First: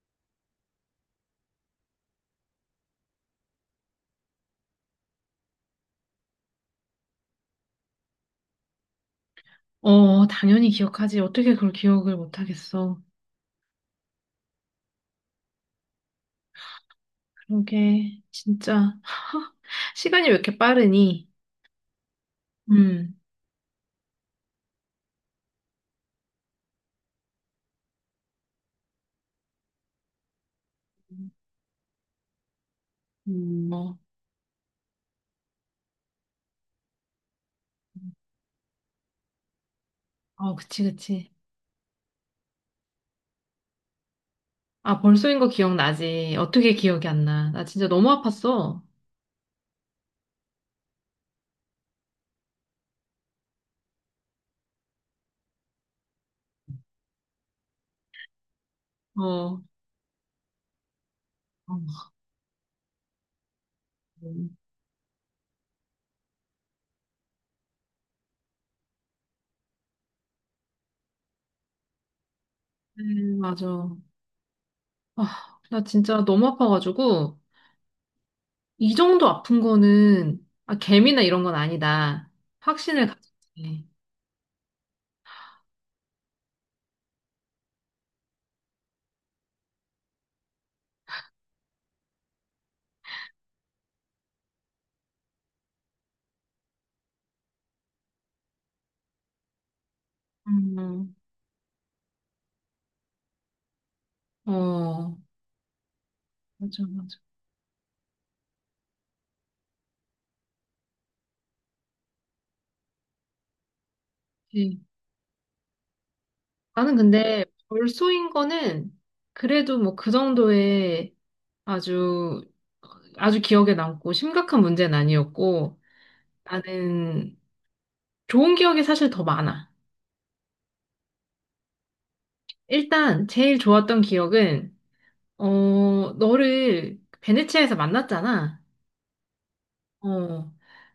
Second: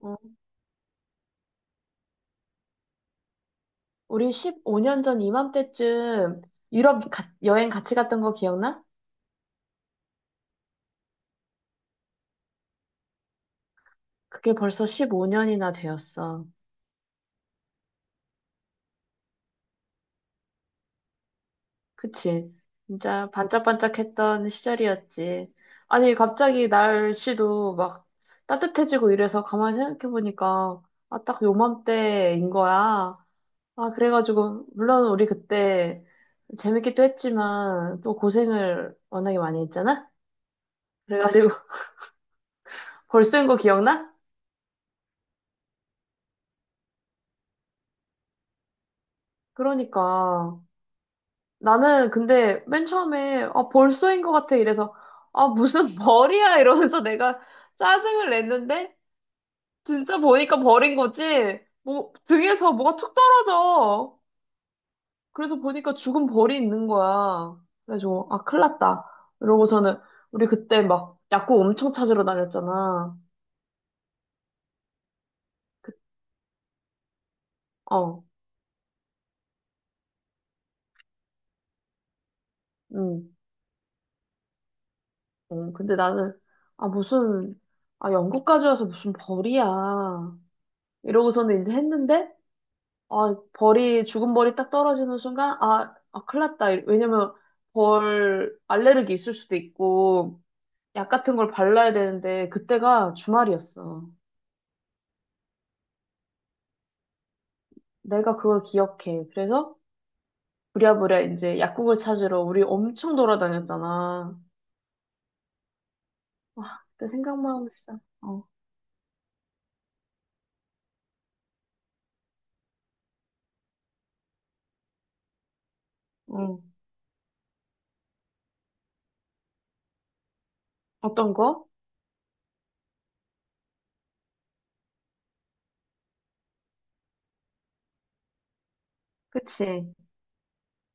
어, 우리 15년 전 이맘때쯤 유럽 여행 같이 갔던 거 기억나? 어, 당연히 기억하지. 어떻게 그걸 기억을 못하겠어. 그게 벌써 15년이나 되었어. 그러게, 진짜. 시간이 왜 이렇게 빠르니? 그치? 음, 진짜 반짝반짝했던 시절이었지. 아니, 갑자기 날씨도 막 따뜻해지고 이래서 가만히 생각해보니까, 아, 딱 요맘때인 거야. 아, 어, 그래가지고, 물론 우리 그때 재밌기도 했지만, 또 고생을 워낙에 많이 했잖아? 어, 그치, 그치. 그래가지고, 벌써인 거 기억나? 아, 벌써인 거 기억나지. 어떻게 기억이 안 나. 나 진짜 너무 아팠어. 그러니까. 나는 근데 맨 처음에 아, 벌써인 것 같아 이래서 아 무슨 벌이야 이러면서 내가 짜증을 냈는데 어, 어, 진짜 보니까 벌인 거지. 뭐 등에서 뭐가 툭 떨어져 음. 그래서 보니까 죽은 벌이 있는 거야. 그래서 아 큰일 났다 이러고서는 우리 그때 막 약국 엄청 찾으러 다녔잖아. 맞아. 아, 나 진짜 너무 아파가지고, 어, 이 정도 아픈 거는, 아, 개미나 이런 건 아니다. 확신을 음, 가졌지. 어, 근데 나는 아 무슨 아 영국까지 와서 무슨 벌이야 이러고서는 이제 했는데 아, 벌이, 죽은 벌이 딱 떨어지는 순간, 아, 아, 큰일 났다. 왜냐면, 벌 알레르기 있을 수도 있고, 약 음. 같은 걸 발라야 되는데, 그때가 주말이었어. 어, 맞아, 맞아. 내가 그걸 기억해. 그래서, 부랴부랴 이제 약국을 찾으러 우리 엄청 돌아다녔잖아. 와, 나는 그때 근데 생각만 하면 진짜, 벌소인 어, 거는 그래도 뭐 그 정도의 아주 아주 기억에 남고 심각한 문제는 아니었고 응. 나는 좋은 기억이 사실 더 많아. 어떤 거? 일단 제일 좋았던 기억은 어 너를 베네치아에서 만났잖아. 그치. 어.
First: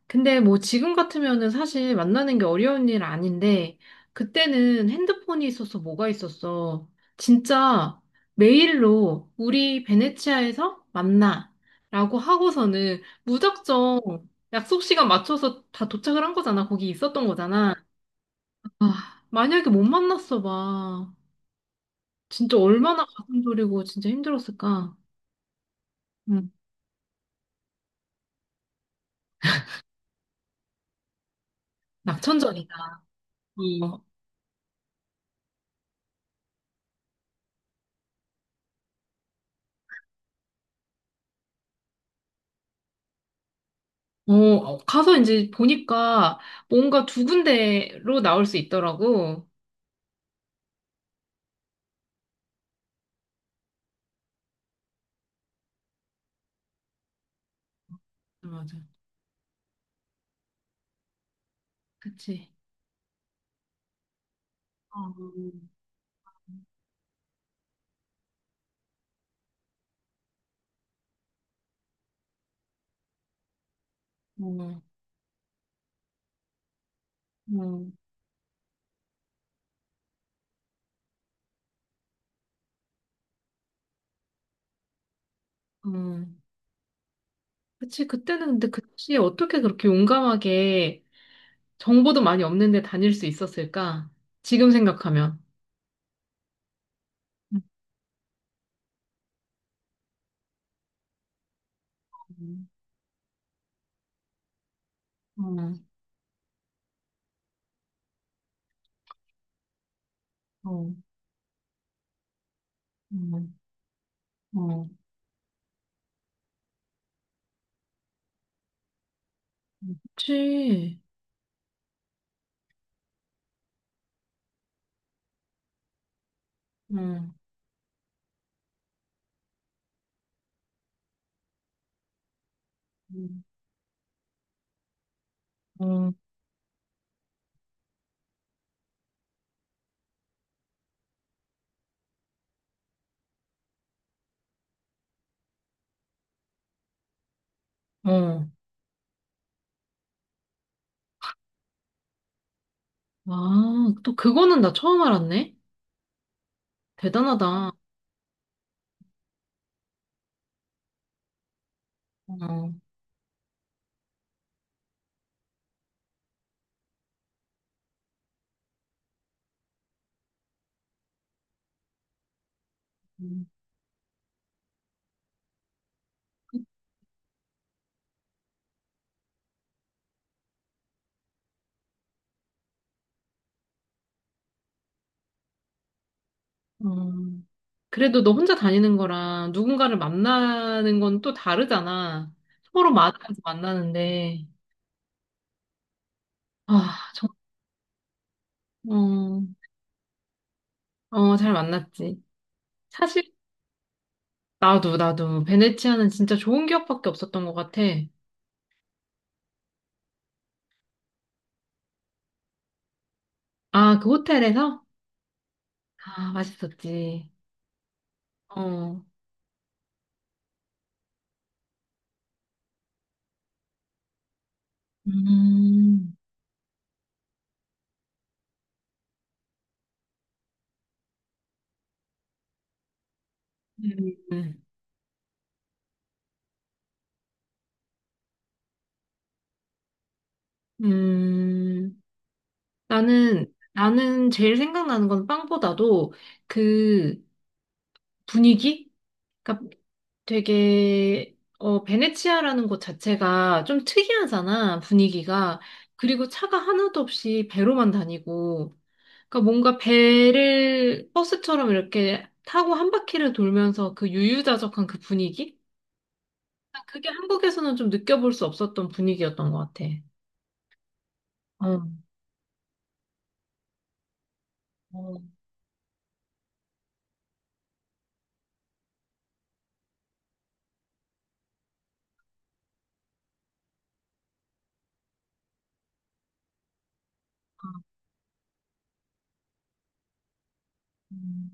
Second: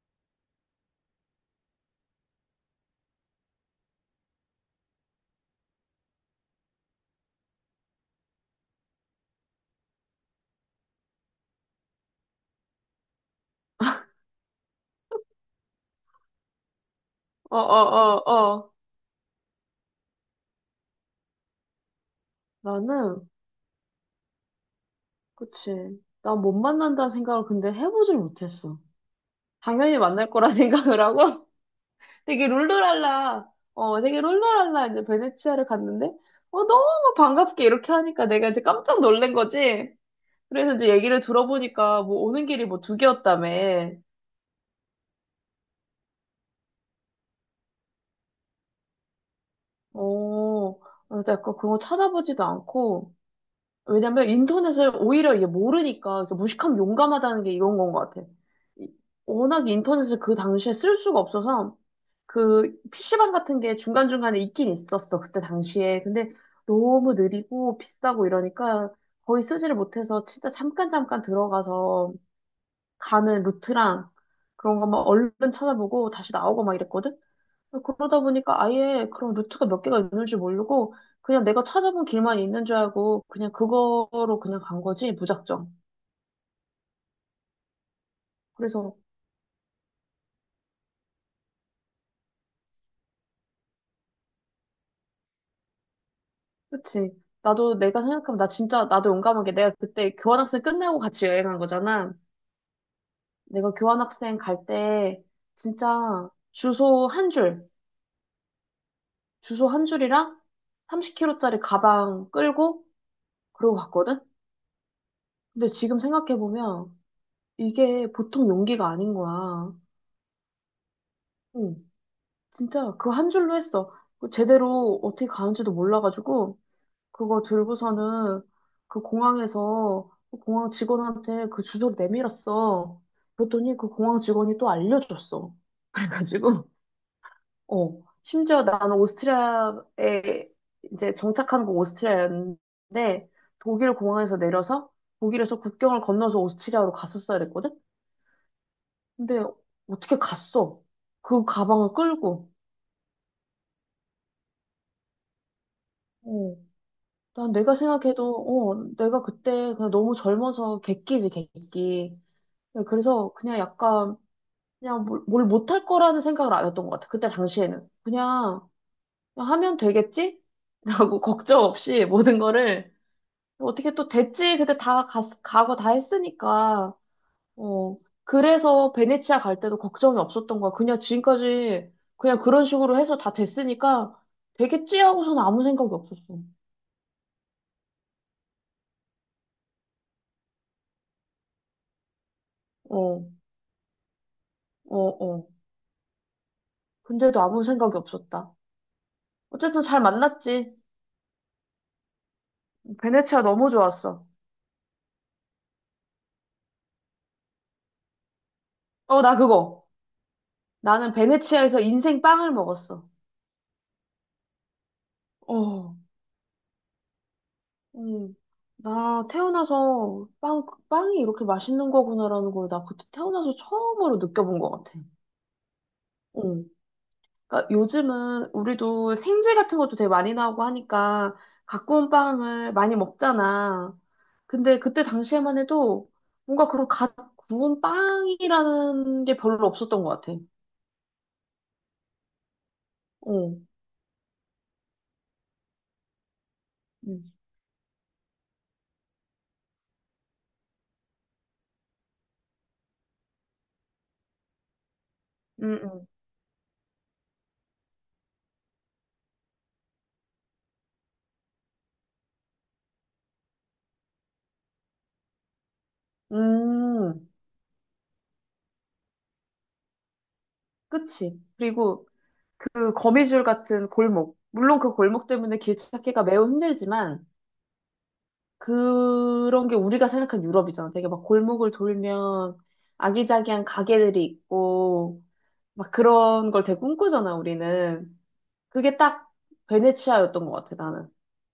근데 뭐 지금 같으면은 사실 만나는 게 어려운 일 아닌데, 그때는 핸드폰이 있어서 뭐가 있었어. 진짜 메일로 우리 베네치아에서 만나. 라고 하고서는 무작정 약속 시간 맞춰서 다 도착을 한 거잖아. 거기 있었던 어, 거잖아. 어, 어, 어. 아, 만약에 못 만났어 봐. 진짜 얼마나 나는, 가슴 졸이고 진짜 힘들었을까. 그치. 나 응. 못 만난다는 생각을 근데 해보질 못했어. 당연히 만날 거라 생각을 하고, 되게 낙천전이다. 룰루랄라, 되게 룰루랄라 이제 베네치아를 갔는데, 어, 너무 반갑게 이렇게 하니까 내가 이제 깜짝 놀란 거지. 그래서 이제 얘기를 들어보니까 뭐 오는 길이 뭐 두 개였다며. 어, 어, 가서 이제 보니까 뭔가 두 군데로 나올 수 있더라고. 어, 그래서 약간 그런 거 찾아보지도 않고, 왜냐면 인터넷을 오히려 이게 모르니까 이렇게 무식하면 용감하다는 게 이런 건 것 같아. 맞아. 이- 워낙 인터넷을 그 당시에 쓸 수가 없어서, 그치. 그 PC방 같은 게 중간중간에 있긴 어 있었어. 그때 당시에. 근데 너무 느리고 비싸고 이러니까 거의 쓰지를 못해서 진짜 잠깐 잠깐 들어가서 가는 루트랑 그런 어 거막 얼른 찾아보고 다시 나오고 막 이랬거든. 어 그러다 보니까 아예 그런 루트가 몇 개가 있는 줄 모르고 그냥 내가 찾아본 길만 있는 줄 알고 그냥 그거로 그냥 간 거지 무작정. 어, 그치. 그때는 근데 그래서 그치. 어떻게 그렇게 용감하게 정보도 많이 없는데 다닐 수 있었을까? 지금 생각하면. 그치. 나도 내가 생각하면 나 진짜 나도 용감하게 내가 그때 교환학생 끝나고 같이 여행한 거잖아. 음, 내가 교환학생 갈 때 어, 진짜 주소 한 줄이랑 어, 30kg짜리 가방 끌고 음, 그러고 갔거든? 음. 근데 지금 생각해보면 이게 보통 용기가 아닌 거야. 그치. 응, 진짜 그 한 줄로 했어. 그 제대로 어떻게 가는지도 몰라가지고 음, 그거 들고서는 그 공항에서 그 공항 직원한테 그 주소를 내밀었어. 어, 그랬더니 그 공항 직원이 또 알려줬어. 음, 그래가지고 어, 심지어 나는 오스트리아에 이제 정착한 곳 오스트리아였는데 독일 공항에서 내려서 독일에서 국경을 건너서 오스트리아로 갔었어야 됐거든? 어. 근데 어떻게 갔어? 그 가방을 끌고. 아, 또 그거는 나 처음 알았네. 어, 난 대단하다. 내가 생각해도 어, 내가 그때 그냥 너무 젊어서 객기지, 객기. 어. 그래서 그냥 약간 그냥 뭘 못할 거라는 생각을 안 했던 것 같아. 그때 당시에는. 그냥 그냥 하면 되겠지? 라고 걱정 없이 모든 거를 음. 어떻게 또 됐지? 근데 다 가고 다 했으니까. 어. 그래서 베네치아 갈 때도 걱정이 없었던 거야. 그냥 지금까지 그냥 그런 식으로 해서 다 됐으니까 되겠지 하고서는 아무 생각이 없었어. 음. 그래도 너 혼자 다니는 거랑 누군가를 만나는 건 또 다르잖아. 서로 맞아서 어, 만나는데. 어, 어. 아, 근데도 아무 생각이 없었다. 어, 어쨌든 잘 만났지. 어, 잘 만났지. 사실, 베네치아 너무 좋았어. 나도, 나도, 베네치아는 진짜 좋은 기억밖에 없었던 것 같아. 어, 나 그거. 나는 베네치아에서 인생 빵을 먹었어. 아, 그 호텔에서? 어. 아, 맛있었지. 음, 어. 나 태어나서 빵이 이렇게 맛있는 거구나라는 걸 나 그때 태어나서 처음으로 느껴본 것 같아. 음. 응. 그러니까 요즘은 우리도 생제 같은 것도 되게 많이 나오고 하니까 갖고 온 빵을 많이 먹잖아. 음. 근데 그때 당시에만 해도 뭔가 그런 갓 구운 빵이라는 게 별로 없었던 것 같아. 음. 나는, 어. 나는 제일 생각나는 건 빵보다도 그 응응응. 분위기? 그러니까 되게 어 베네치아라는 곳 자체가 좀 특이하잖아, 분위기가. 그리고 차가 하나도 없이 배로만 다니고. 그러니까 뭔가 배를 버스처럼 이렇게 타고 한 바퀴를 돌면서 그 유유자적한 그 분위기? 그게 음, 한국에서는 좀 느껴볼 수 없었던 분위기였던 것 같아. 그치. 어. 그리고 그 거미줄 같은 골목. 물론 그 어, 골목 때문에 길 찾기가 매우 힘들지만, 그런 게 우리가 생각한 유럽이잖아. 되게 막 골목을 돌면 아기자기한 가게들이 있고, 막 그런 걸 되게 꿈꾸잖아, 우리는. 그게 딱 베네치아였던 것 같아, 나는. 음.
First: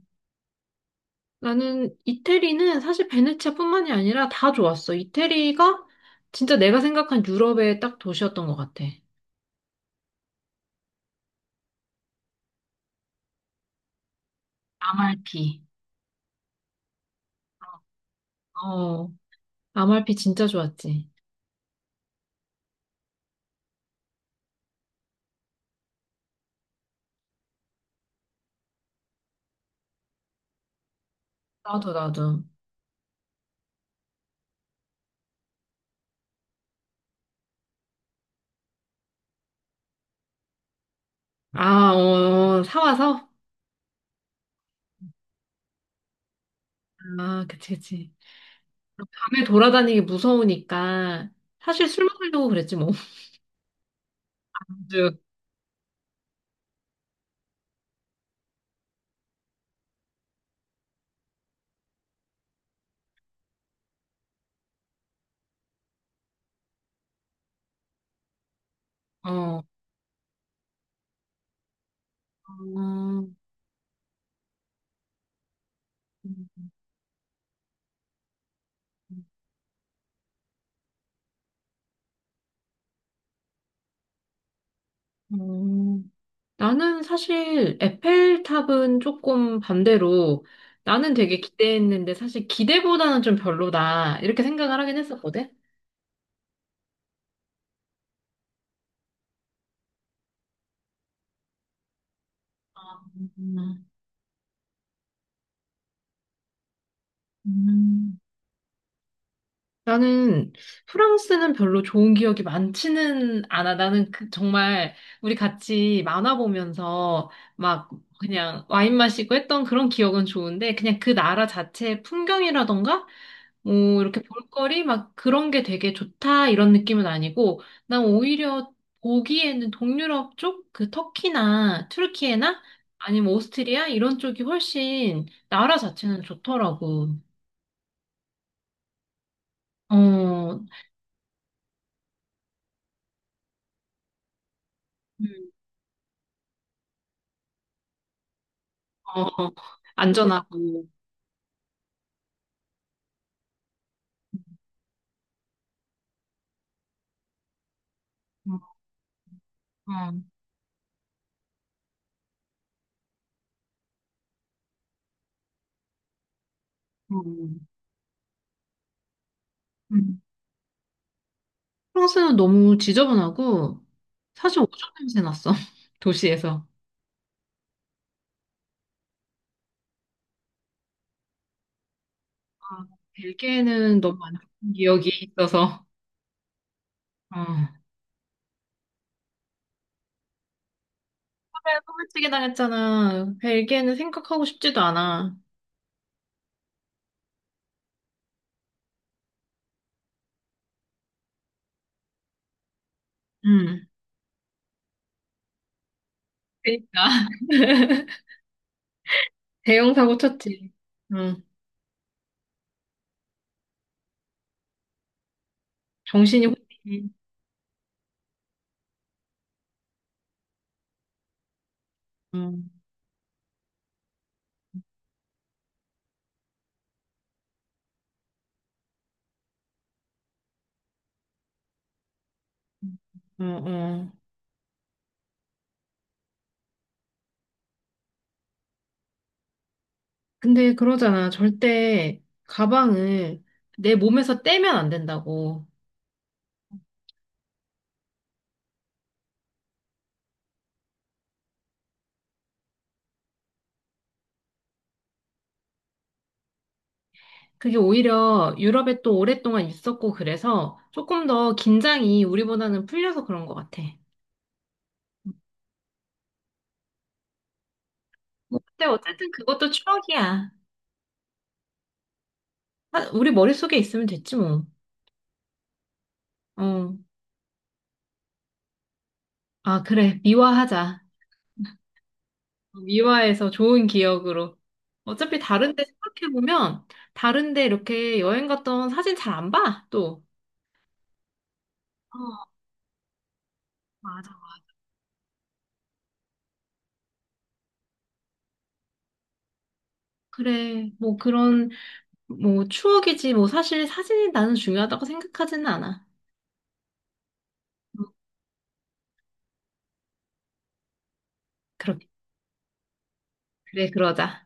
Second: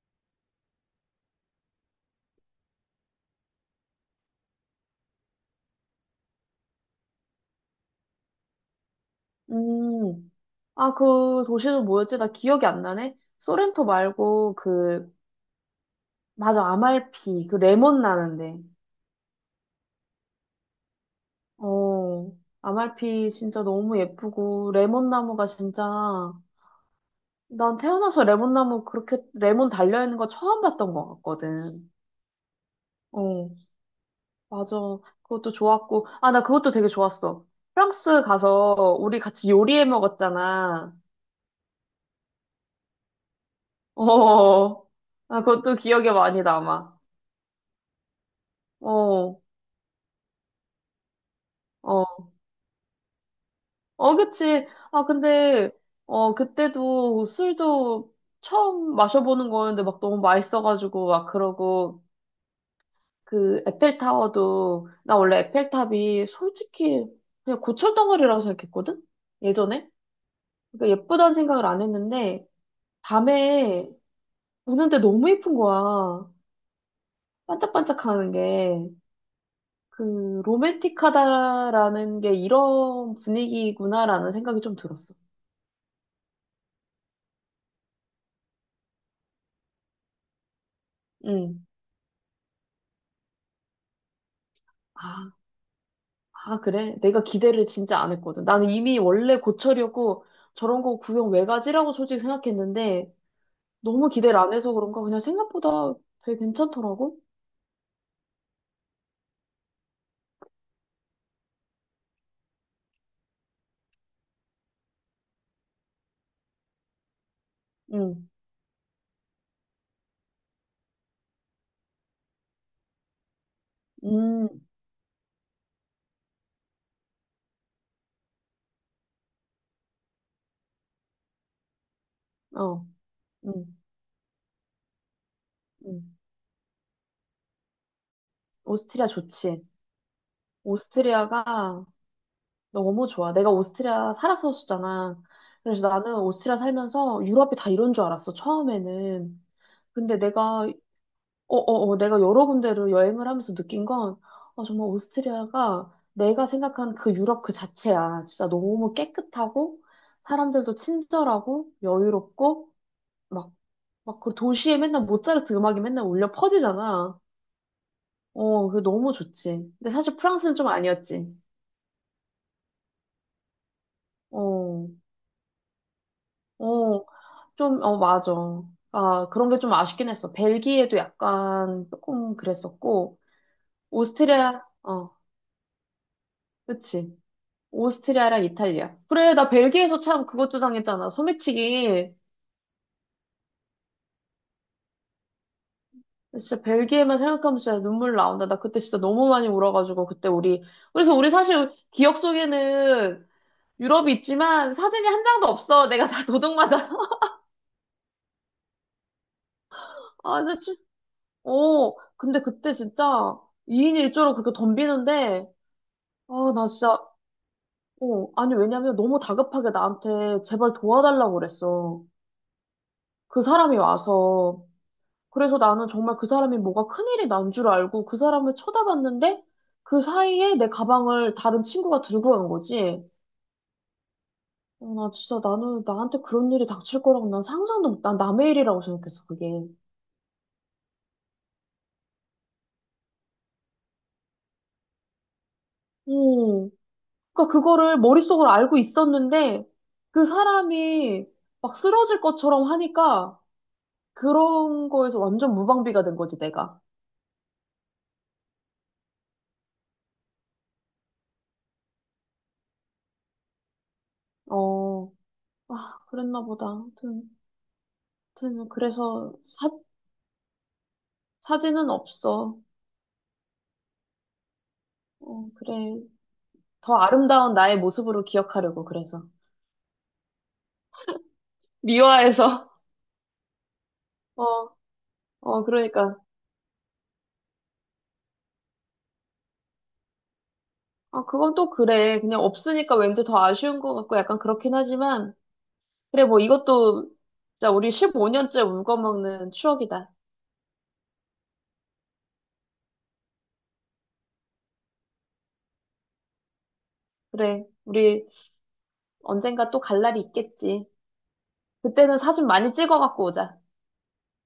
나는 이태리는 사실 베네치아뿐만이 아니라 다 좋았어. 이태리가 진짜 내가 생각한 유럽의 딱 도시였던 것 같아. 음, 아, 그 도시는 뭐였지? 나 기억이 안 나네? 소렌토 말고 그, 아말피. 맞아, 아말피. 그 레몬 나는데. 어, 아말피 진짜 좋았지. 어, 아말피 진짜 너무 예쁘고, 레몬 나무가 진짜 난 태어나서 레몬나무 그렇게 레몬 달려있는 거 처음 봤던 것 같거든. 나도, 나도. 어, 맞아. 그것도 좋았고. 아, 나 그것도 되게 좋았어. 프랑스 가서 우리 같이 요리해 먹었잖아. 아, 어, 어, 사와서? 어, 아, 그것도 기억에 많이 남아. 아, 그치, 그치. 어, 밤에 돌아다니기 무서우니까, 사실 술 어, 먹으려고 그랬지, 뭐. 어, 그치. 아, 쭉. 근데, 어, 그때도 술도 처음 마셔보는 거였는데 막 너무 맛있어가지고 막 그러고 그 에펠타워도 나 원래 에펠탑이 솔직히 그냥 고철덩어리라고 생각했거든? 어. 예전에? 그러니까 예쁘다는 생각을 안 했는데 음, 밤에 보는데 너무 예쁜 거야. 반짝반짝하는 게. 그 로맨틱하다라는 게 이런 분위기구나라는 생각이 좀 들었어. 음. 나는 사실 에펠탑은 조금 반대로, 나는 되게 응. 기대했는데, 사실 기대보다는 좀 별로다. 이렇게 생각을 하긴 아, 했었거든. 아, 그래? 내가 기대를 진짜 안 했거든. 나는 이미 원래 고철이었고 저런 거 구경 왜 가지라고 솔직히 생각했는데 음. 너무 기대를 안 해서 그런가 그냥 생각보다 되게 괜찮더라고. 음. 나는 프랑스는 별로 좋은 기억이 많지는 않아. 나는 정말 우리 같이 만화 보면서 막 응, 그냥 와인 마시고 했던 그런 기억은 좋은데 그냥 그 나라 자체의 풍경이라던가 뭐 이렇게 음, 볼거리 막 그런 게 되게 좋다 이런 느낌은 아니고 난 오히려 보기에는 동유럽 쪽 그 터키나 튀르키예나 어, 아니면 음 오스트리아 이런 쪽이 훨씬 나라 음 자체는 좋더라고. 오스트리아 좋지. 어. 오스트리아가 너무 좋아. 내가 오스트리아 살았었잖아. 음. 그래서 나는 오스트리아 살면서 유럽이 다 이런 줄 알았어. 어, 처음에는. 어. 근데 내가 안전하고. 어, 어, 어, 내가 여러 군데로 여행을 하면서 느낀 건 어, 정말 오스트리아가 내가 생각한 그 유럽 그 자체야. 진짜 너무 깨끗하고 어, 사람들도 친절하고 여유롭고 막 막 그 도시에 맨날 모차르트 음악이 맨날 울려 퍼지잖아. 어, 어, 그게 너무 좋지. 근데 어. 사실 음. 프랑스는 좀 아니었지. 프랑스는 너무 지저분하고 사실 어, 오줌 냄새 났어. 도시에서. 어, 좀, 어, 맞아. 아, 그런 게 좀 아쉽긴 했어. 벨기에도 약간 조금 아, 그랬었고, 벨기에는 너무 안 오스트리아, 좋은 기억이 어, 있어서. 그치. 어. 오스트리아랑 이탈리아. 그래, 나 벨기에에서 참 그것도 당했잖아. 소매치기. 소매치기 당했잖아. 벨기에는 생각하고 싶지도 않아. 진짜 벨기에만 생각하면 진짜 눈물 나온다. 나 그때 진짜 너무 많이 울어가지고, 그때 우리, 그래서 우리 사실 기억 속에는 음. 유럽이 있지만 사진이 한 장도 없어. 내가 다 도둑맞아. 그러니까 대형 사고 아, 진짜. 쳤지. 응 어, 근데 그때 진짜 2인 1조로 그렇게 덤비는데, 정신이 아, 나 진짜, 혼미. 어, 아니, 왜냐면 너무 다급하게 나한테 제발 도와달라고 그랬어. 응 그 사람이 와서. 그래서 나는 정말 그 사람이 뭐가 큰일이 난 줄 알고 그 사람을 쳐다봤는데, 그 사이에 내 가방을 다른 친구가 들고 간 거지. 어, 어. 어, 나 진짜 나는 나한테 그런 일이 닥칠 거라고 난 상상도 못, 난 남의 일이라고 생각했어, 그게. 근데 그러잖아. 절대 가방을 내 몸에서 떼면 안 된다고. 어. 그러니까 그거를 머릿속으로 알고 있었는데 그 사람이 막 쓰러질 것처럼 하니까 그런 거에서 완전 무방비가 된 거지, 내가. 그게 오히려 유럽에 또 오랫동안 있었고 그래서 조금 더 긴장이 우리보다는 풀려서 그런 것 같아. 어, 아, 그랬나 보다. 아무튼, 뭐, 아무튼 근데 그래서 어쨌든 그것도 추억이야. 사진은 없어. 아, 우리 머릿속에 있으면 됐지 뭐. 어, 그래. 어. 더 아름다운 나의 모습으로 기억하려고, 그래서. 아, 그래. 미화하자. 미화해서. 미화해서 좋은 어, 기억으로. 어차피 어, 다른데 그러니까. 생각해보면 다른데 이렇게 여행 갔던 사진 잘 안 봐, 또. 아, 그건 또 그래. 그냥 어, 없으니까 왠지 더 아쉬운 것 같고 맞아. 약간 그렇긴 하지만, 그래, 뭐 이것도 진짜 우리 15년째 울고 먹는 추억이다. 그래. 뭐 그런 뭐 추억이지. 뭐 사실 사진이 나는 중요하다고 생각하지는 않아. 그래, 음, 우리 언젠가 또 갈 날이 있겠지. 그렇게. 그때는 사진 많이 찍어갖고 오자. 그래, 그러자.